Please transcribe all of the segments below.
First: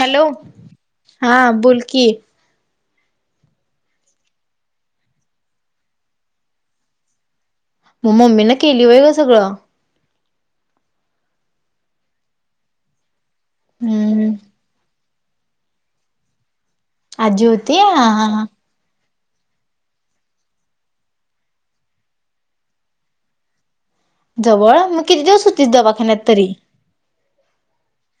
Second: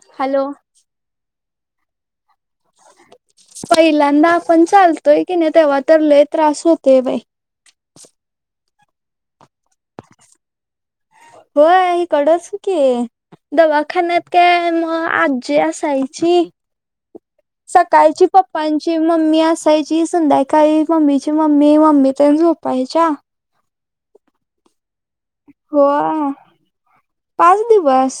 Hello हा बोल की पहिल्यांदा आपण चालतोय कीनी तेव्हा तर लय त्रास होतय बाई मग मम्मी न केली होय ग सगळं होय इकडच की दवाखान्यात हम्म काय म आजी असायची आजी होती हा हा सकाळची हा पप्पांची ची मम्मी असायची संध्याकाळी मम्मीची मम्मी मम्मी तेन झोपायच्या जवळ मग किती दिवस होतीस दवाखान्यात होय. तरी पाच दिवस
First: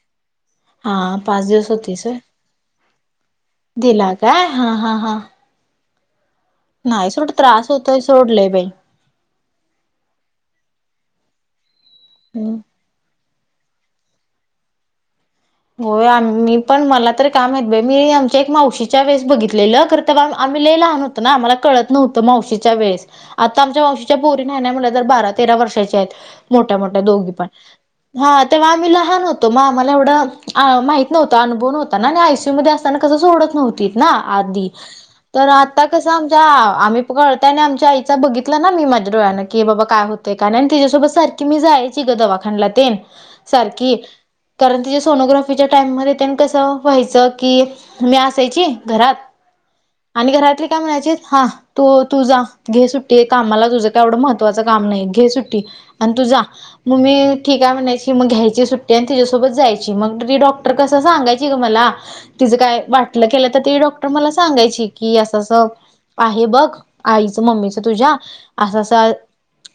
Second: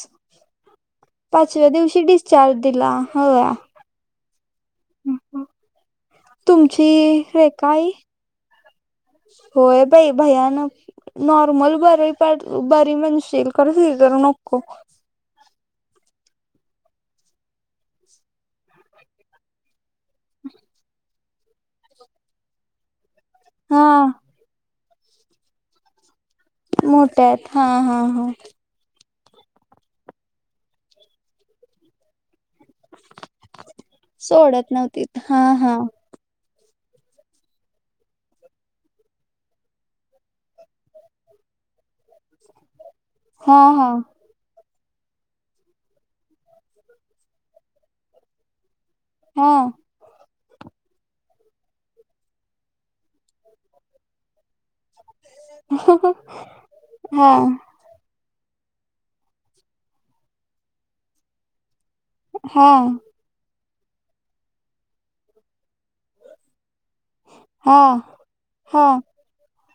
हा पाच पाचव्या दिवस दिवशी होतीस होय डिस्चार्ज दिला होय दिला काय हा हा हा तुमची नाही सोड रेखा त्रास आई होतोय सोडलय बाई होय बाई भयानक नॉर्मल बर हम्म म्हणशील खर सिजर नको होय आम्ही पण मला तरी काय माहित बई मी आमच्या एक मावशीच्या वेळेस बघितलेलं खर तवा आम्ही लई लहान होतो होतो ना मला कळत नव्हतं मावशीच्या वेळेस आता आमच्या हा मावशीच्या पोरी नाय नाय म्हटल्या तर बारा तेरा वर्षाच्या आहेत मोठ्या मोठ्या दोघी पण हा तेव्हा आम्ही लहान होतो म आम्हाला एवढं अ माहित नव्हत अनुभव नव्हता ना आणि आयसीयू मध्ये अस ताना कस सोडत नव्हतीत ना सोडत आदी नव्हती हा तर हा आता कस आमच्या आम्ही कळतय आणि आमच्या आईचा बघितला ना मी माझ्या डोळ्यानं की बाबा काय होत तिच्यासोबत सारखी मी जायची ग दवाखाण्याला तेन हा हा सारखी कारण तिच्यासोबत सोनोग्राफीच्या टाईममध्ये तेन कसं व्हायचं की मी असायची घरात हा आणि घरातली काय म्हणायचित हा तो तुझा घे सुट्टी कामाला तुझं काय एव्हड महत्वाचं काम नाही घे सुट्टी आणि तू जा मग हा मी ठीक आहे म्हणायची मग घ्यायची सुट्टी आणि तिच्यासोबत जायची मग ती डॉक्टर कस सांगायची ग मला तिज हा काय वाट गेल तर ते डॉक्टर मला सांगायची की असं असं आहे बघ आईच मम्मीच हा तुझ्या असं हा अस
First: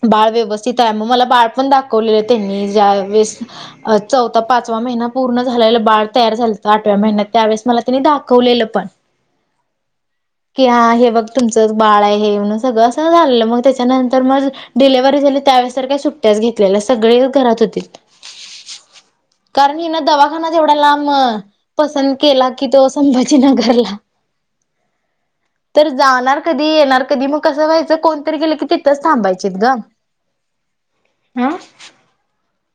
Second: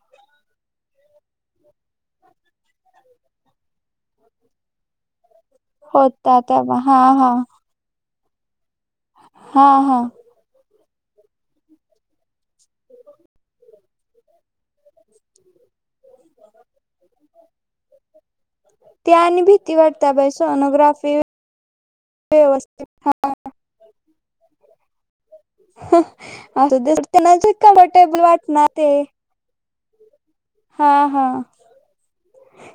बाळ व्यवस्थित आहे म मला बाळ पण दाखवलेलं त्यांनी ज्या वेळेस चौथा पाच आठवा महिना पूर्ण झालेलं बाळ तयार होता झालं तेव्हा आठव्या हा हा महिन्यात त्यावेळेस मला त्यानी दाखवलेलं पण हां हां की हा हे बघ तुमचं बाळ आहे हे म्हण सगळं असं झालेलं मग त्याच्यानंतर मग डिलेव्हरी झाली त्यावेळेस तर काय सुट्ट्याच घेतलेल्या सगळेजण घरात होतीत ते आणि भीती कारण हिन वाटते बाई दवाखानाच एवढा लांब सोनोग्राफी पसंद केला कि व्यवस्थित तो संभाजीनगरला तर जाणार कधी असू दे येणार कधी त्यांना मग जे कसं व्हायचं कम्फर्टेबल कोणतरी गेलं की वाटणार ते तिथंच थांबायचीत ग हा हा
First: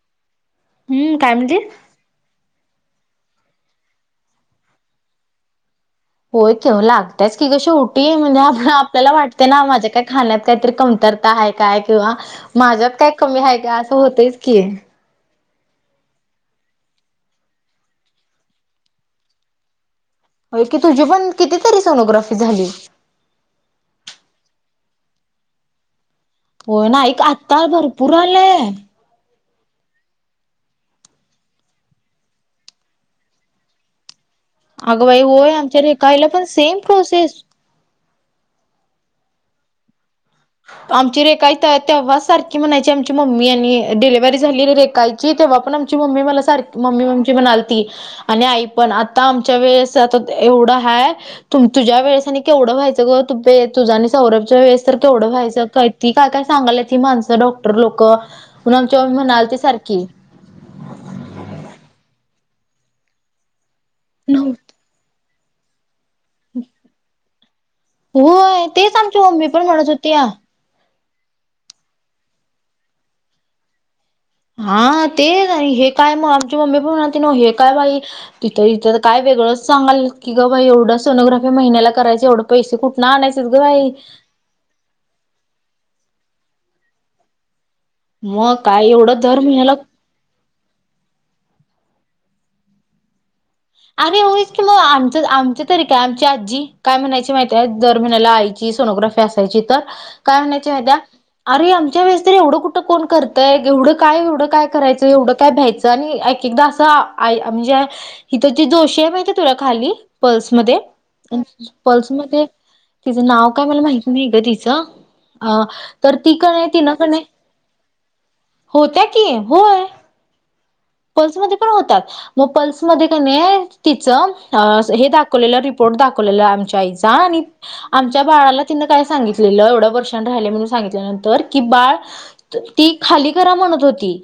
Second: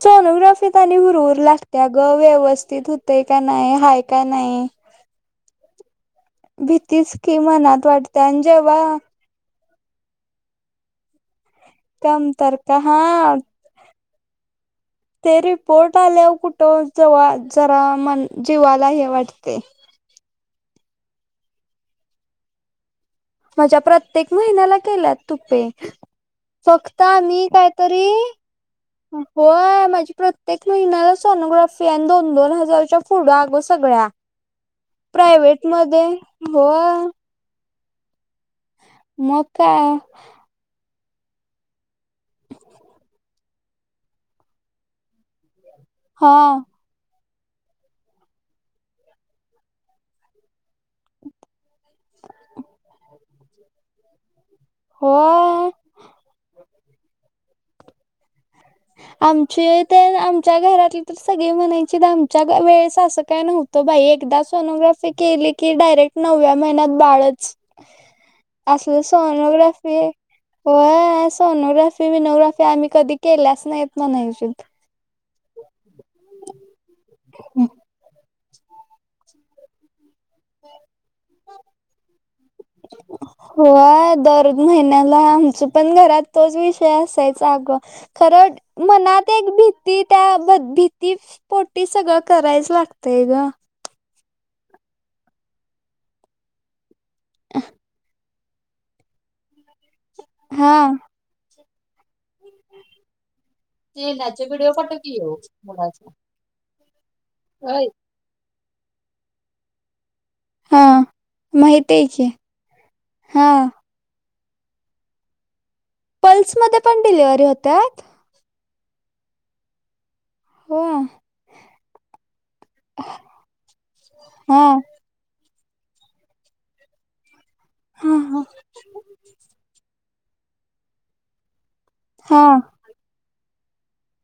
सोनोग्राफीत आणि हम्म काय हुरहूर म्हणली? लागत्यात बघ व्यवस्थित होतय काय नाही हाय का नाही होय जव भीतीच लागतयच की गं मनात शेवटी वाटते म्हणजे आणि आपण जेव्हा आपल्याला वाटते ना माझ्या काय खाण्यात काहीतरी कमतरता आहे काय किंवा कमतरता माझ्यात काय हा कमी आहे का असं होतच की ते रिपोर्ट आल्यावर कुठं जवळ जरा म जीवाला हे वाटतय होय की तुझी पण कितीतरी सोनोग्राफी झाली माझ्या प्रत्येक महिन्याला केल्यात तूपे होय ना फक्ता एक आम्ही आत्ता कायतरी भरपूर आलंय. होय माझी प्रत्येक महिन्याला सोनोग्राफी आणि दोन दोन हजारच्या पुढं अगो सगळ्या अगं बाई होय प्रायवट आमच्या मध्ये रेखाईला पण सेम होय प्रोसेस मग काय आमची रेखाई तेया तेव्हा सारखी म्हणायची आमची मम्मी आणि डिलेव्हरी झाली आहे रेखईची तेव्हा पण मम्मी हा मला सारख मम्मी म्हणालीती आणि आई पण आता आमच्या वेळेस आता एवढं हाय त तुझ्या वेळेस आणि केवढं व्हायचं ग तुपे तुझ्या आणि सौरभच्या वेळेस तेवढं व्हायचं होय काय ती काय काय सांगायला ती माणसं डॉक्टर लोक आमची मम्मी म्हणालती आमचे सारखी. तर आमच्या घरातली तर सगळे म्हणायचे आमच्या वेळेस असं काय नव्हतं बाई एकदा सोनोग्राफी केले की डायरेक्ट नवव्या महिन्यात बाळच, होय तेच असलं आमची मम्मी पण म्हणत सोनोग्राफी... होती या. होय सोनोग्राफी मनोग्राफी आम्ही कधी केल्यास नाहीत म्हणायचीत हा तेच आणि हे काय मग आमची मम्मी पण म्हणाली हे काय बाई तिथं इथं काय वेगळं सांगाल्यात की गं बाई एवढं सोनोग्राफी महिनला करायचं एवढं पैसे कुठून आणायचेच ग बाई, कधी महिन्याला आमच पण घरात तोच विषय असायचा अगं खरं मग काय एवढं मनात दर एक महिन्याला भीती त्या भीती पोटी सगळं करायच लागतय ग आणि होयच की मग आमचं आमच्या तरी काय आमची आजी काय म्हणायची माहिती आहे दर महिन्याला आई जी सोनोग्राफी असायची तर काय म्हणायची हा माहितीये आमच्या वळेस एव्हढं कोण कुठं करतंय तर एवढं काय एवढं काय करायचं एवढं काय भ्यायचं आणि एक एकदा असं म्हणजे हिथ ती जोशी आहे माहिती आहे तुला खाली पल्समध्ये हा माहित आहे की पल्समध्ये तिचं हा नाव काय मला माहिती नाही ग तिचं अ तर ती काण पल्स आहे मध्ये ति ना पण कण आहे डिलिव्हरी होतात होत्या की, होय! हो पल्समध्ये पण होतात मग पल्समध्ये तिच हा दा केलेला रिपोर्ट दाखवलेला आमच्या आईचा आणि हा आमच्या हा बाळाला तीन काय सांगितलेलं एवढ्या वर्षां राहिलंय म्हणून सांगितल्यानंतर की बाळ हा ती खाली करा म्हणत होती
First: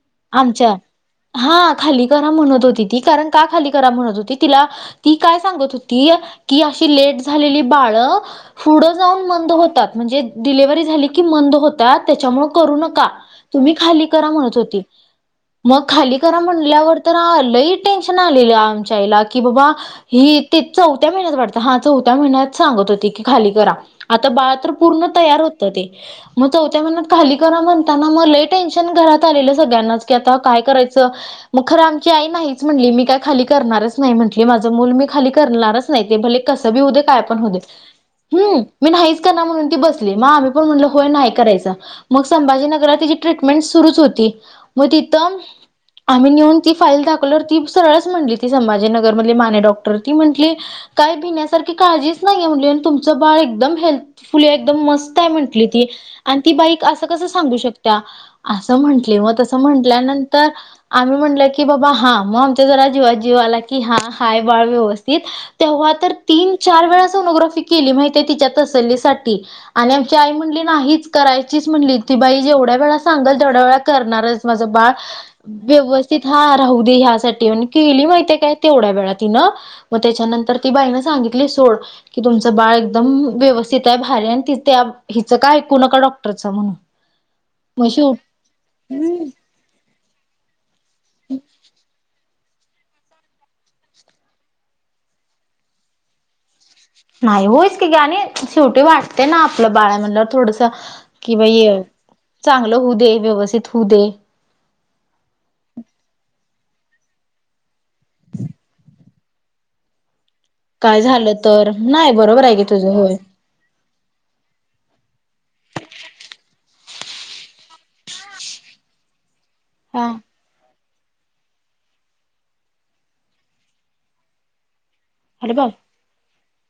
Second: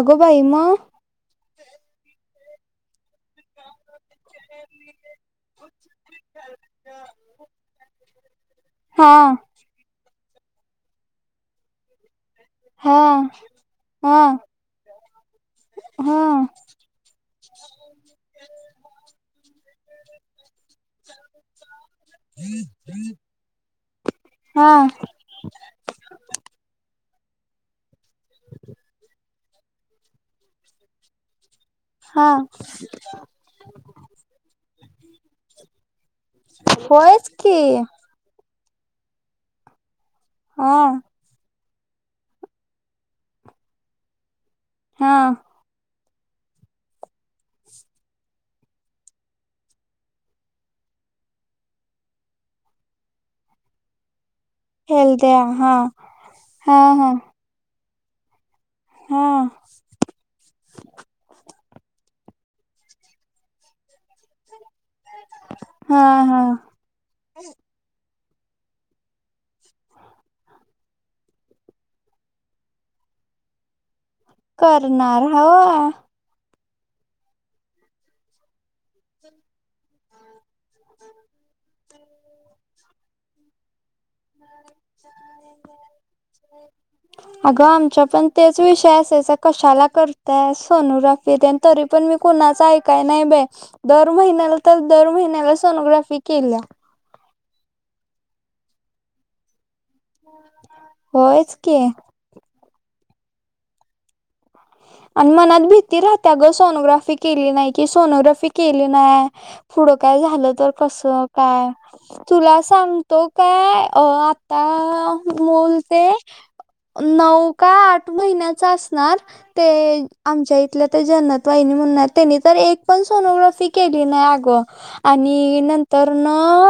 अगो बाई आमच्या मग हा खाली करा म्हणत होती ती कारण का खाली करा म्हणत ती तिला ती काय सांगत होती की अशी लेट झालेली बाळ पुढ हा जाऊन मंद होतात म्हणजे डिलिव्हरी झाली की मंद होतात त्याच्यामुळ करू हा नका तुम्ही खाली हा करा म्हणत होती मग खाली हा करा म्हणल्यावर तर लई टेन्शन आलेलं आमच्या आईला कि बाबा ही ते चौथ्या महिन्यात वाटत हा चौथ्या महिन्यात सांगत होती की खाली करा आता बाळ तर हा पूर्ण तयार होत ते मग चौथ्या महिन्यात खाली करा म्हणताना लय टेन्शन घरात आलेलं सगळ्यांनाच की, आता काय करायचं? मग खरं आमची हा आई नाहीच म्हणली, मी काय खाली करणारच नाही म्हटली. माझ मूल मी खाली करणारच नाही, ते भले कस बी होऊ दे? काय होयच पण होऊ की दे? हम् मी नाहीच करणार म्हणून ती बसली, मग आम्ही पण हा म्हणल होय नाही करायच. मग संभाजीनगरात तिची ट्रीटमेंट सुरुच होती म हा तिथं आम्ही नेऊन ती फाईल दाखवल्यावर ती सरळच म्हटली, ती संभाजीनगर मधली माने डॉक्टर ती म्हटली काय भिण्यासारखी काळजीच नाहीये, तुमचं बाळ एकदम हेल्थफुली आहे. एकदम मस्त हाय हेल्द्या म्हटली हा ती आणि ती बाई हा असं हा कस सांगू शकत्या आसं म्हंटली हा ओ ती म्हनटल्यानंतर आम्ही म्हटलं की, बाबा हा. मग आमचा जरा जीवात जीव आला की, हा हाय बाळ व्यवस्थित. तीत, तेव्हा हा तर हा तीन, चार वेळा सोनोग्राफी केली माहिती हाय तिच्या तसल्लीसाठी. आणि आमची आई म्हणली नाहीच करायचीच म्हणली, ती बाई जेवढ्या वेळा सांगल तेवढ्या वेळा करणार. माझ बाळ, करणार हवा. व्यव स्थित हा राहू दे ह्यासाठी आणि केली माहितीे काय तेवढ्या वेळा तिनं मग त्याच्यानंतर ती बाईन सांगितली सोड, की तुमचं बाळ एकदम व्यव स्थित हाय, भारी हाय आणि ती त्या हिच काय ऐकू नका डॉक्टरच म्हणून अगं मग आमच्या शेव पण तेच विषय असायचा, कशाला करताय सोनोग्राफी तेन? तरी पण मी कुणाच ऐकाय नाही बाई, दर महिन्याला तर दर महिन्याला सोनोग्राफी केल्या. नाही, होयच की ग आणि शेवटी वाटतंय ना आप आपलं बाळ हाय म्हणल्यावर थोडस कि होयच बाई की चांगलं होऊ दे, व्यवस्थित होऊ दे आणि मनात भीती राहत्या ग सोनोग्राफी केली नाही, की सोनोग्राफी केली नाही. पुढं काय झालं तर कस झालं काय? तर नाही बरोबर आहे तुला की तुझं होय सांगतो ते अ आता अ मूल ते नऊ का आठ महिन्याच असणार, ते हा आमच्या इथ इथल्या त्या जन्नत वहिनी म्हणून आहेत, त्यांनी तर एक पण सोनोग्राफी केली नाही आग! अरे आणि बाबा नंतर न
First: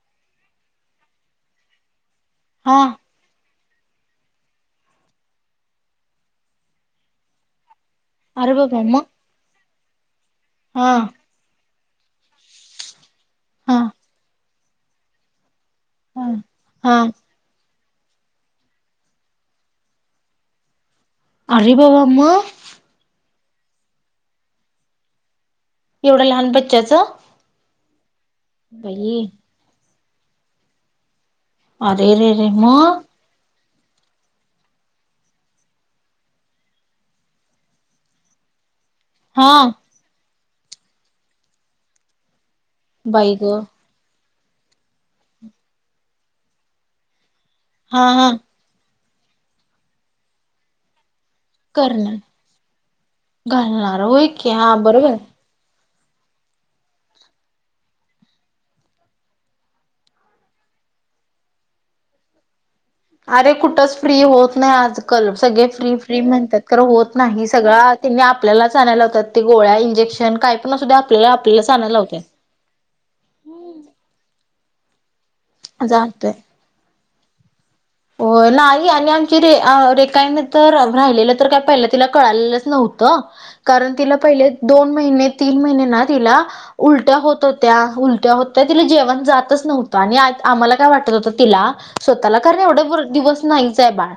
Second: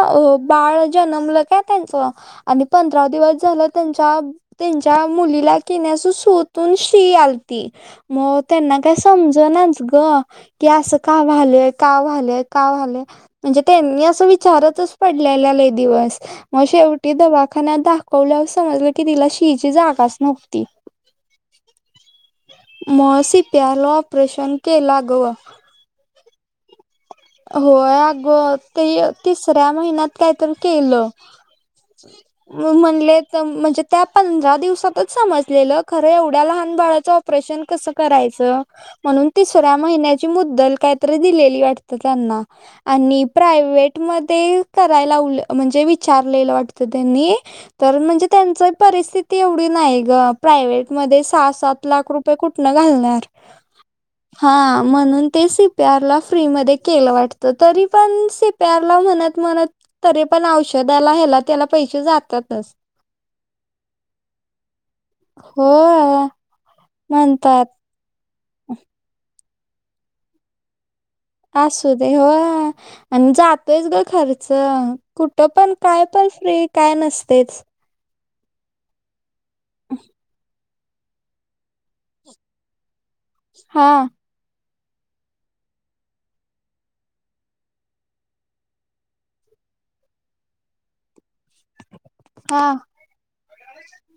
हे बाळ जन्मलं काय त्यांचं? आणि हा पंधरा दिवस झालं, त्यांच्या त्यांच्या मुलीला कि नाही शू तून शी याल ती, मग अरे त्यांना बाबा काय मग समजनाच ग! की हा अस काय का झालंय? का व्हालंय, का व्हालंय म्हणजे हा त्यांनी अस विचारतच पडलेल्या लई त्या दिवस, हा मग हा शेवटी दवाखान्यात दाखव खवल्यावर समजलं की, तिला शी ची जागाच नव्हती. आरे देवा! मग म सीपीआर ला ऑपरेशन केलं आगं. एवढ्या लहान बच्च्याचं? होय आगं, ते बाई तिसऱ्या महिन्यात कायतरी केलं. अरे रे रे म मग म्हणलेत तम म्हणजे त्या पंधरा दिवसातच समजलेलं, खरं एवढ्या लहान बाळाचं ऑपरेशन कसं करायचं म्हणून हा तिसऱ्या महिन्यात ची मुद्दल काय तरी दिलेली वाटतं त्यांना आणि बाई ग प्रायवेट मध्ये कराय लावलं म्हणजे विचारलेलं वाटत त्यांनी तर हा म्हणजे हा त्यांच परिस्थिती एवढी नाही ग, प्रायव्हेटमध्ये सहा, सात लाख करणार रुपय ते कुठनं घालणार? घालणार होय की हा बरोबर म्हणुन तेच त्याला फ्री मध्ये केलं वाटत, तरी पण सिप्यारला म्हणत म्हणत तरी पण औषदाला, ह्याला त्याला पैसे जातातच. आ रे कुठंच फ्री होत नाही आजकल, हो सगळे फ्री फ्री म्हणतात खरं, होत नाही म्हणतात सगळं. त्यांनी आपल्यालाच आणायला लावतात. ते गोळ्या, इंजेक्शन काय पण असुध्या, आपल्याला आपल्यालाच आणायला लवतात. अन जातोयच ग खर्च कुठं पण काय पण जातोय फ्री काय नसतेच. हो नाही आणि आमची रे रे काय तर राहिलेलं तर काय पहिला तिला कळालेलंच नव्हतं हा कारण तिला पहिले दोन महिने तीन महिने ना तिला उलट्या होत होत्या उलट्या होत्या तिला जेवण जातच नव्हतं आणि आम्हाला काय वाटत होतं तिला स्वतःला कारण हा एवढं दिवस नाहीच आहे बाळ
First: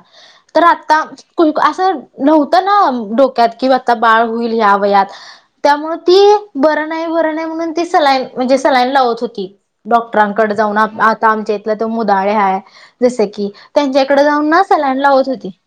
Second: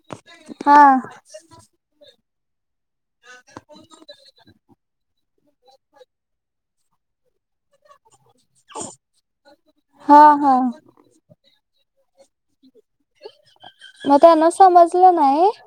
तर हा आत्ता असं नव्हतं ना डोक्यात कि आता बाळ हुईल ह्या वयात. त्यामुळे ती बरं नाही बरं नाही म्हणून ती सलाईन म्हणजे सलाईन लावत होती हा हा डॉक्टरांकडे जाऊन आप आप आमच्या इथलं तो मुदाळे आहे जस की मग त्यांच्याहिकडे जाऊन त्यांना ना सलाईन लावून समजलं लावत नाही होती.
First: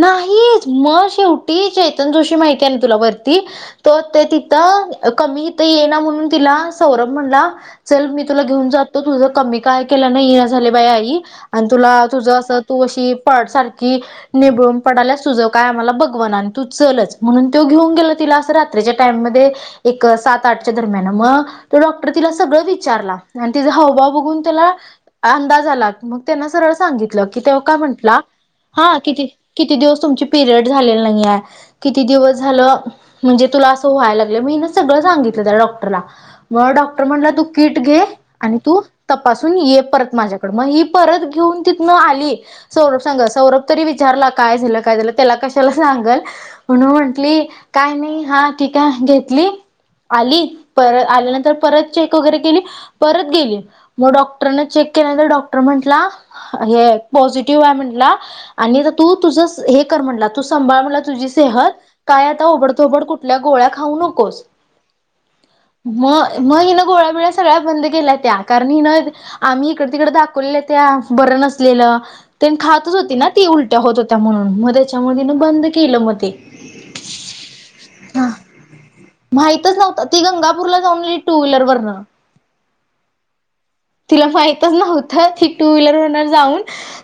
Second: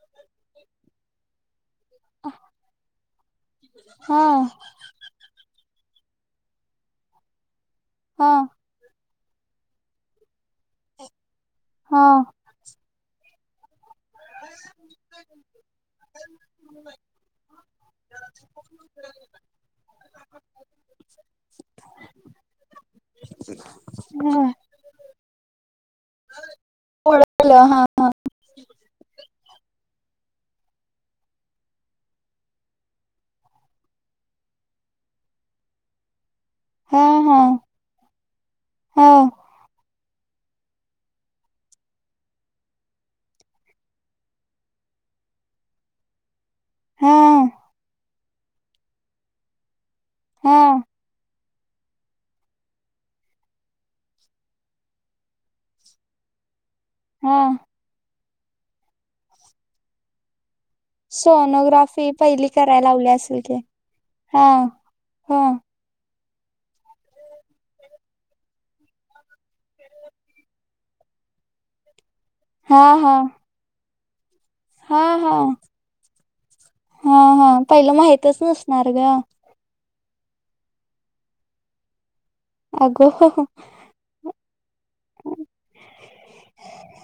नाहीच म शेवटी चैतन जोशी माहितीय आहे ना तुला वर ति तो अत्त हा तिथं कमी इथ ये ना म्हणून तिला सौरभ म्हणला चल मी हा तुला घेऊन जातो तुझं कमी काय केलं नाही जाल झाले बाई आई आणि तुला हा तुझं तू अशी पाट सारखी निबळून पडाला सुजव काय आम्हाला बगवान आणि तू चलच म्हणून तो घेऊन गेल तिला असं रात्रीच्या टाइम मध्ये एक सात आठच्या दरम्यान मग तो डॉक्टर तिला सगळं विचारला आणि तिचा हावभाव बघून हा त्याला अंदाज आला मग त्यांना सरळ सांगितलं की तेव्हा ओळखलं काय हा म्हटलं हा किती किती दिवस तुमची पिरियड झालेली नाहीय. किती दिवस झालं म्हणजे तुला असं व्हायला लागलं मीना सगळं सांगितलं त्या डॉक्टरला. मग डॉक्टर हा म्हणला हा तू किट घे आणि तू हा तपासून ये परत माझ्याकड मग ही परत घेऊन त आली सौरभ सांग सौरभ तरी विचारला काय झालं काय झालं त्याला कशाला सांगल. म्हणून हा म्हंटली काय नाही हा टीक य घेतली आली हा परत आल्यानंतर परत चेक वगैरे केली परत गेली मग डॉक्टर न चेक केल्यानंतर डॉक्टर म्हंटला हे हा पॉझिटिव्ह आहे म्हटला आणि तू तुझ हे कर म्हटला तुझं संभाळ. तुझी सेहत सोनोग्राफी काय आता पहिली करायला उबडतोबड लावली कुठल्या असेल की गोळ्या खाऊ नकोस. हा हा मग मग हिनं गोळ्याबिल्या सगळ्या बंद केल्या त्या कारण हिनं आम्ही इकडे तिकडे दाखवल्या त्यां बरं नसलेलं हा खातच हा होती ना ती उलट्या होत होत्या म्हणून हा त्याच्यामुळ हा तिनं बंद केलं म ते. हा हा पहिलं माहितच नसणार ग माहितच नव्हंत ती गंगापूर ला जाऊन आली टू व्हीलर वरन. अग [unintelligible] तिला माहितच नव्हतं ती टू व्हीलर वर्ण जाऊन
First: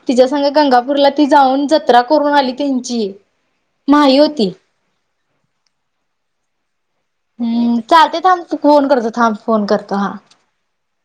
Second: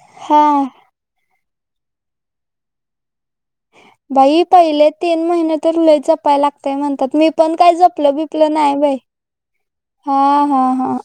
तिच्या हा संग गंगापूरला ती जाऊन जत्रा करून आली त्यांची. माही बाई होती. पहिले तीन महिने तर लय जप जाप्य लागतय म्हणतात मी पण काय हम्म जपलं चालते थांब बिपलं नाही फोन बाई करतो थांब फोन करतो हा. हा हां.